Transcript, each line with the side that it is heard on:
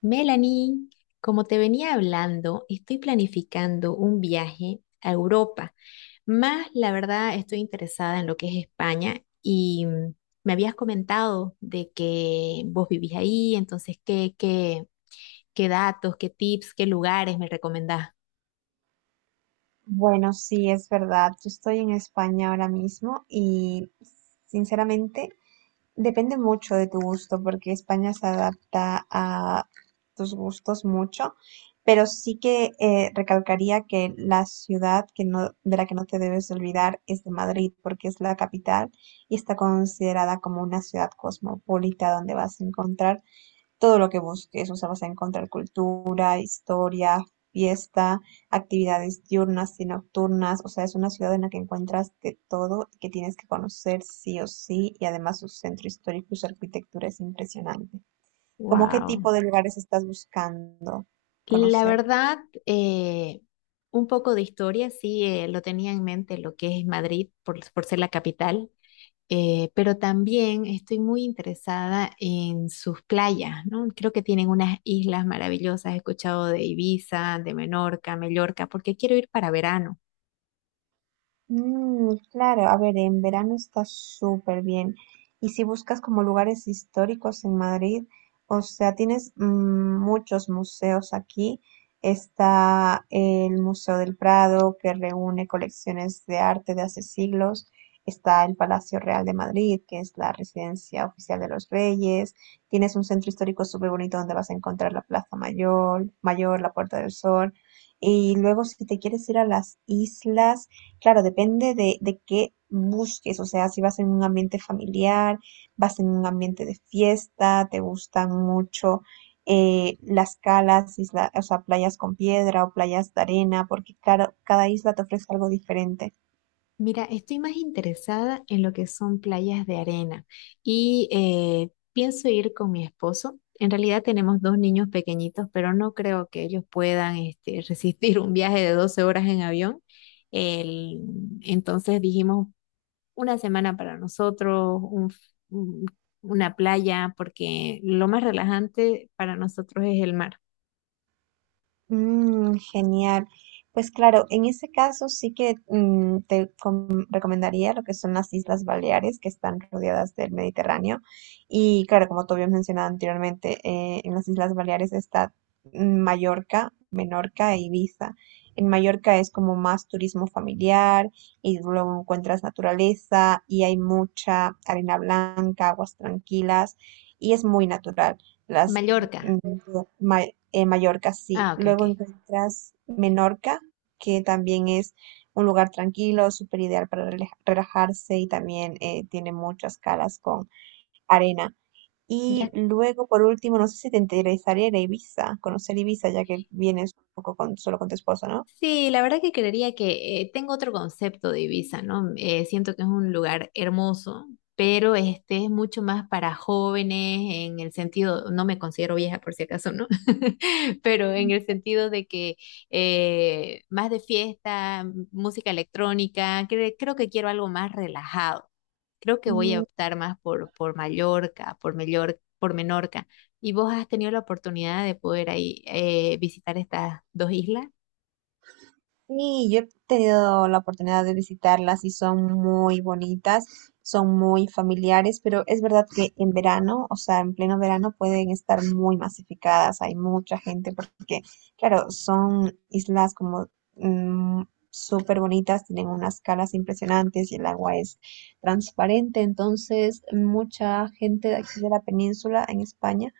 left: Melanie, como te venía hablando, estoy planificando un viaje a Europa. Más, la verdad, estoy interesada en lo que es España y me habías comentado de que vos vivís ahí, entonces, ¿ qué datos, qué tips, qué lugares me recomendás?
right: Bueno, sí, es verdad. Yo estoy en España ahora mismo y sinceramente depende mucho de tu gusto porque España se adapta a tus gustos mucho, pero sí que recalcaría que la ciudad que no, de la que no te debes olvidar es de Madrid porque es la capital y está considerada como una ciudad cosmopolita donde vas a encontrar todo lo que busques, o sea, vas a encontrar cultura, historia, fiesta, actividades diurnas y nocturnas, o sea, es una ciudad en la que encuentras de todo y que tienes que conocer sí o sí, y además su centro histórico y su arquitectura es impresionante. ¿Cómo qué
left: Wow.
right: tipo de lugares estás buscando
left: La
right: conocer?
left: verdad, eh, un poco de historia, sí, lo tenía en mente lo que es Madrid por ser la capital, pero también estoy muy interesada en sus playas, ¿no? Creo que tienen unas islas maravillosas. He escuchado de Ibiza, de Menorca, Mallorca, porque quiero ir para verano.
right: Mm, claro, a ver, en verano está súper bien. Y si buscas como lugares históricos en Madrid, o sea, tienes muchos museos aquí. Está el Museo del Prado, que reúne colecciones de arte de hace siglos. Está el Palacio Real de Madrid, que es la residencia oficial de los reyes. Tienes un centro histórico súper bonito donde vas a encontrar la Plaza Mayor, la Puerta del Sol. Y luego, si te quieres ir a las islas, claro, depende de qué busques, o sea, si vas en un ambiente familiar, vas en un ambiente de fiesta, te gustan mucho las calas, o sea, playas con piedra o playas de arena, porque claro, cada isla te ofrece algo diferente.
left: Mira, estoy más interesada en lo que son playas de arena y pienso ir con mi esposo. En realidad tenemos dos niños pequeñitos, pero no creo que ellos puedan este, resistir un viaje de 12 horas en avión. El- entonces dijimos, una semana para nosotros, un- una playa, porque lo más relajante para nosotros es el mar.
right: Mm, genial. Pues claro, en ese caso sí que mm, recomendaría lo que son las Islas Baleares, que están rodeadas del Mediterráneo. Y claro, como tú habías mencionado anteriormente, en las Islas Baleares está mm, Mallorca, Menorca e Ibiza. En Mallorca es como más turismo familiar y luego encuentras naturaleza y hay mucha arena blanca, aguas tranquilas y es muy natural. Las
left: Mallorca.
right: Mm, Ma- Mallorca, sí.
left: Ah, ok, ok.
right: Luego encuentras Menorca, que también es un lugar tranquilo, súper ideal para relajarse y también tiene muchas calas con arena.
left: Ya.
right: Y luego, por último, no sé si te interesaría ir a Ibiza, conocer Ibiza, ya que vienes un poco solo con tu esposo,
left: Sí, la verdad que creería que tengo otro concepto de Ibiza, ¿no? Mm, eh, siento que es un lugar hermoso, pero este es mucho más para jóvenes en el sentido, no me considero vieja por si acaso, ¿no? Pero en el sentido de que más de fiesta, música electrónica, creo que quiero algo más relajado. Creo que voy a
right: ¿no?
left: optar más por Mallorca, por Menorca. ¿Vos has tenido la oportunidad de poder ahí visitar estas dos islas?
right: Sí, yo he tenido la oportunidad de visitarlas y son muy bonitas, son muy familiares, pero es verdad que en verano, o sea, en pleno verano pueden estar muy masificadas, hay mucha gente porque, claro, son islas como mm, súper bonitas, tienen unas calas impresionantes y el agua es transparente, entonces mucha gente de aquí de la península en España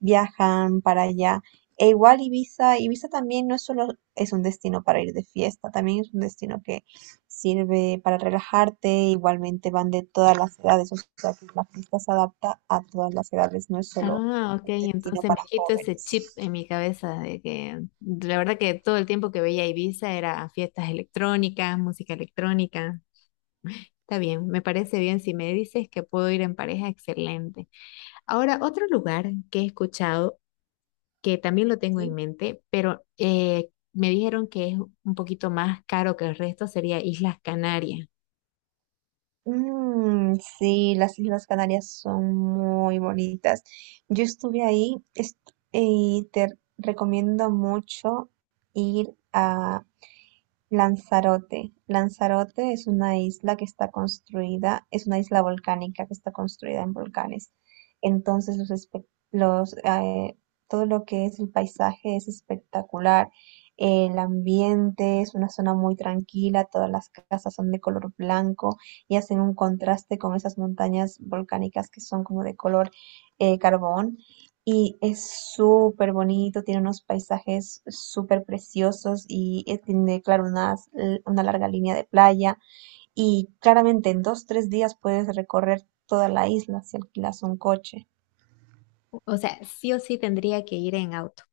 right: viajan para allá. E igual Ibiza también no es solo es un destino para ir de fiesta, también es un destino que sirve para relajarte, igualmente van de todas las edades, o sea que la fiesta se adapta a todas las edades, no es solo
left: Ah, ok,
right: un destino
left: entonces me
right: para
left: quito ese chip
right: jóvenes.
left: en mi cabeza de que la verdad que todo el tiempo que veía Ibiza era fiestas electrónicas, música electrónica. Está bien, me parece bien. Si me dices que puedo ir en pareja, excelente. Ahora, otro lugar que he escuchado, que también lo tengo en
right: ¿Sí?
left: mente, pero me dijeron que es un poquito más caro que el resto, sería Islas Canarias.
right: Mm, sí, las Islas Canarias son muy bonitas. Yo estuve y te recomiendo mucho ir Lanzarote. Lanzarote es una isla es una isla volcánica que está construida en volcanes. Entonces, todo lo que es el paisaje es espectacular. El ambiente es una zona muy tranquila, todas las casas son de color blanco y hacen un contraste con esas montañas volcánicas que son como de color carbón. Y es súper bonito, tiene unos paisajes súper preciosos y tiene, claro, larga línea de playa. Y claramente en dos, tres días puedes recorrer toda la isla si alquilas un coche.
left: O sea, sí o sí tendría que ir en auto.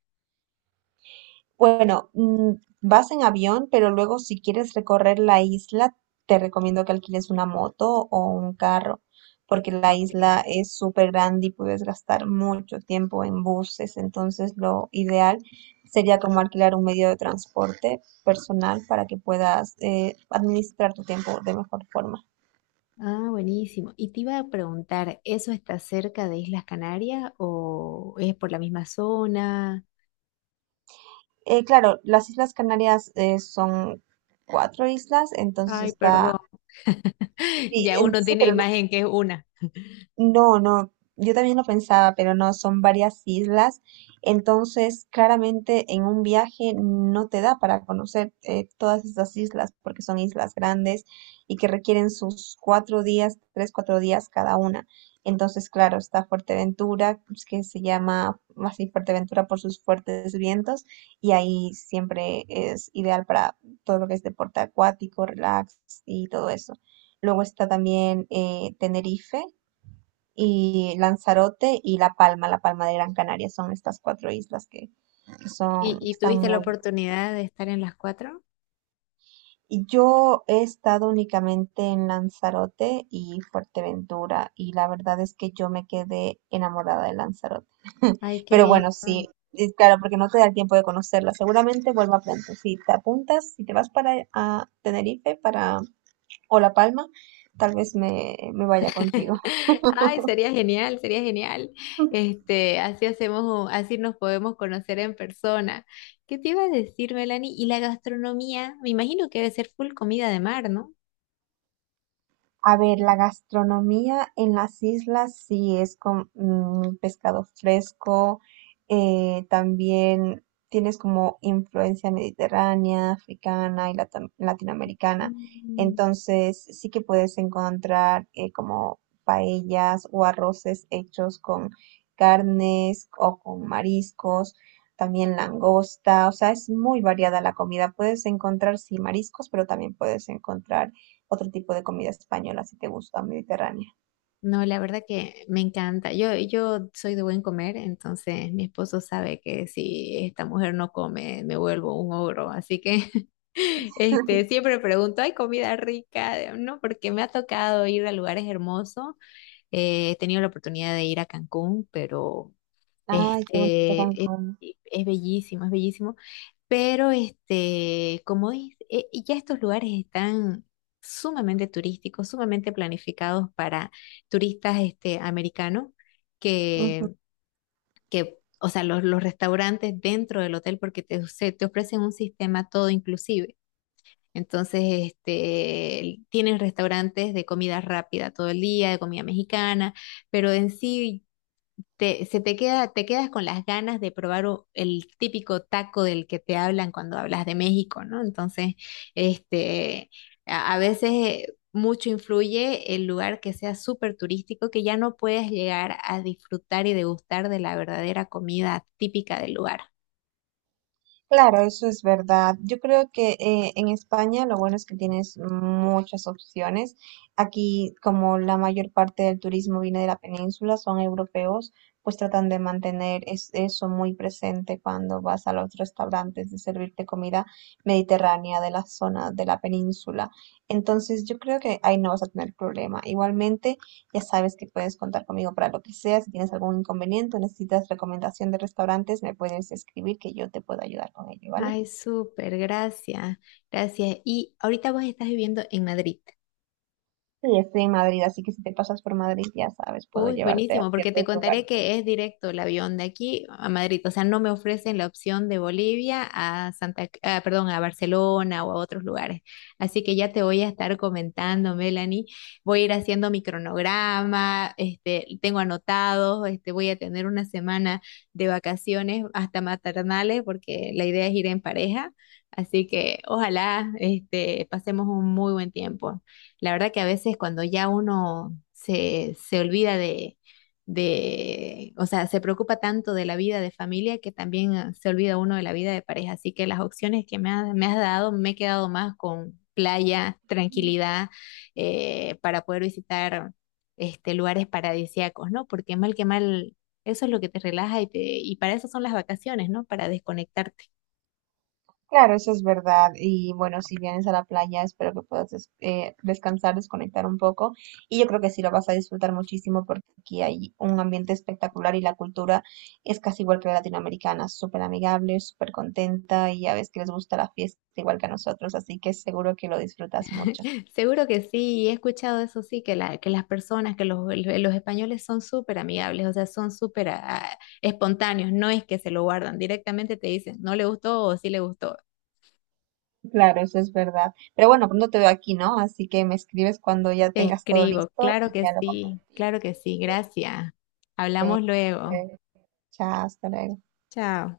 right: Bueno, mm, vas en avión, pero luego si quieres recorrer la isla, te recomiendo que alquiles una moto o un carro, porque la
left: Ok.
right: isla es súper grande y puedes gastar mucho tiempo en buses, entonces lo ideal sería como alquilar un medio de transporte personal para que puedas administrar tu tiempo de mejor forma.
left: Ah, buenísimo. Y te iba a preguntar, ¿eso está cerca de Islas Canarias o es por la misma zona?
right: Claro, las Islas Canarias son cuatro islas, entonces
left: Ay,
right: está...
left: perdón. Ya uno
right: Sí,
left: tiene
right: pero
left: imagen que es una.
right: no, no, yo también lo pensaba, pero no, son varias islas, entonces claramente en un viaje no te da para conocer todas estas islas, porque son islas grandes y que requieren sus cuatro días, tres, cuatro días cada una. Entonces, claro, está Fuerteventura, pues, que se llama así Fuerteventura por sus fuertes vientos, y ahí siempre es ideal para todo lo que es deporte acuático, relax y todo eso. Luego está también Tenerife y Lanzarote y La Palma, La Palma de Gran Canaria, son estas cuatro islas
left: ¿Y,
right: que
left: y
right: están
left: tuviste la
right: muy...
left: oportunidad de estar en las cuatro?
right: Y yo he estado únicamente en Lanzarote y Fuerteventura y la verdad es que yo me quedé enamorada de Lanzarote.
left: Ay, qué
right: Pero bueno,
left: lindo.
right: sí, y claro, porque no te da el tiempo de conocerla. Seguramente vuelva pronto. Si te apuntas, si te vas para a Tenerife para, o La Palma, tal vez me vaya contigo.
left: Ay, sería genial, sería genial. Este, así hacemos, así nos podemos conocer en persona. ¿Qué te iba a decir, Melanie? Y la gastronomía, me imagino que debe ser full comida de mar, ¿no?
right: A ver, la gastronomía en las islas sí es con mm, pescado fresco, también tienes como influencia mediterránea, africana y latinoamericana. Entonces sí que puedes encontrar como paellas o arroces hechos con carnes o con mariscos, también langosta, o sea, es muy variada la comida. Puedes encontrar sí mariscos, pero también puedes encontrar otro tipo de comida española si te gusta, mediterránea.
left: No, la verdad que me encanta. Yo soy de buen comer, entonces mi esposo sabe que si esta mujer no come, me vuelvo un ogro. Así que este, siempre pregunto, ¿hay comida rica? No, porque me ha tocado ir a lugares hermosos. He tenido la oportunidad de ir a Cancún, pero
right: Ay, qué bonito
left: este,
right: Cancún.
left: es bellísimo, es bellísimo. Pero este, como es, y ya estos lugares están sumamente turísticos, sumamente planificados para turistas este, americanos,
right: Ujú.
left: que, que, o sea, los restaurantes dentro del hotel, porque te ofrecen un sistema todo inclusive. Entonces, este, tienen restaurantes de comida rápida todo el día, de comida mexicana, pero en sí te quedas con las ganas de probar el típico taco del que te hablan cuando hablas de México, ¿no? Entonces, este, a veces mucho influye el lugar que sea súper turístico, que ya no puedes llegar a disfrutar y degustar de la verdadera comida típica del lugar.
right: Claro, eso es verdad. Yo creo que en España lo bueno es que tienes muchas opciones. Aquí, como la mayor parte del turismo viene de la península, son europeos, pues tratan de mantener eso muy presente cuando vas a los restaurantes de servirte comida mediterránea de la zona de la península. Entonces, yo creo que ahí no vas a tener problema. Igualmente, ya sabes que puedes contar conmigo para lo que sea. Si tienes algún inconveniente o necesitas recomendación de restaurantes, me puedes escribir que yo te puedo ayudar con ello, ¿vale?
left: Ay, súper, gracias, gracias. Y ahorita vos estás viviendo en Madrid.
right: Sí, estoy en Madrid, así que si te pasas por Madrid, ya sabes, puedo
left: Uy,
right: llevarte a
left: buenísimo, porque te
right: ciertos
left: contaré
right: lugares
left: que
right: bonitos.
left: es directo el avión de aquí a Madrid, o sea, no me ofrecen la opción de Bolivia a Santa, ah, perdón, a Barcelona o a otros lugares. Así que ya te voy a estar comentando, Melanie. Voy a ir haciendo mi cronograma, este, tengo anotados, este, voy a tener una semana de vacaciones hasta maternales, porque la idea es ir en pareja. Así que ojalá, este, pasemos un muy buen tiempo. La verdad que a veces cuando ya uno se olvida de, o sea, se preocupa tanto de la vida de familia que también ah, se olvida uno de la vida de pareja. Así que las opciones que me has dado, me he quedado más con playa, tranquilidad, para poder visitar este, lugares paradisíacos, ¿no? Porque mal que mal, eso es lo que te relaja y y para eso son las vacaciones, ¿no? Para desconectarte.
right: Claro, eso es verdad. Y bueno, si vienes a la playa, espero que puedas descansar, desconectar un poco. Y yo creo que sí lo vas a disfrutar muchísimo porque aquí hay un ambiente espectacular y la cultura es casi igual que la latinoamericana, súper amigable, súper contenta y ya ves que les gusta la fiesta igual que a nosotros, así que seguro que lo disfrutas mucho.
left: Seguro que sí, he escuchado eso sí, que las personas, que los españoles son súper amigables, o sea, son súper ah, espontáneos, no es que se lo guardan, directamente te dicen, no le gustó o sí le gustó.
right: Claro, eso es verdad. Pero bueno, pronto te veo aquí, ¿no? Así que me escribes cuando ya
left: Te
right: tengas todo
left: escribo,
right: listo y ya lo compartimos.
left: claro que sí, gracias. Hablamos luego.
right: Venga, chao, hasta luego.
left: Chao.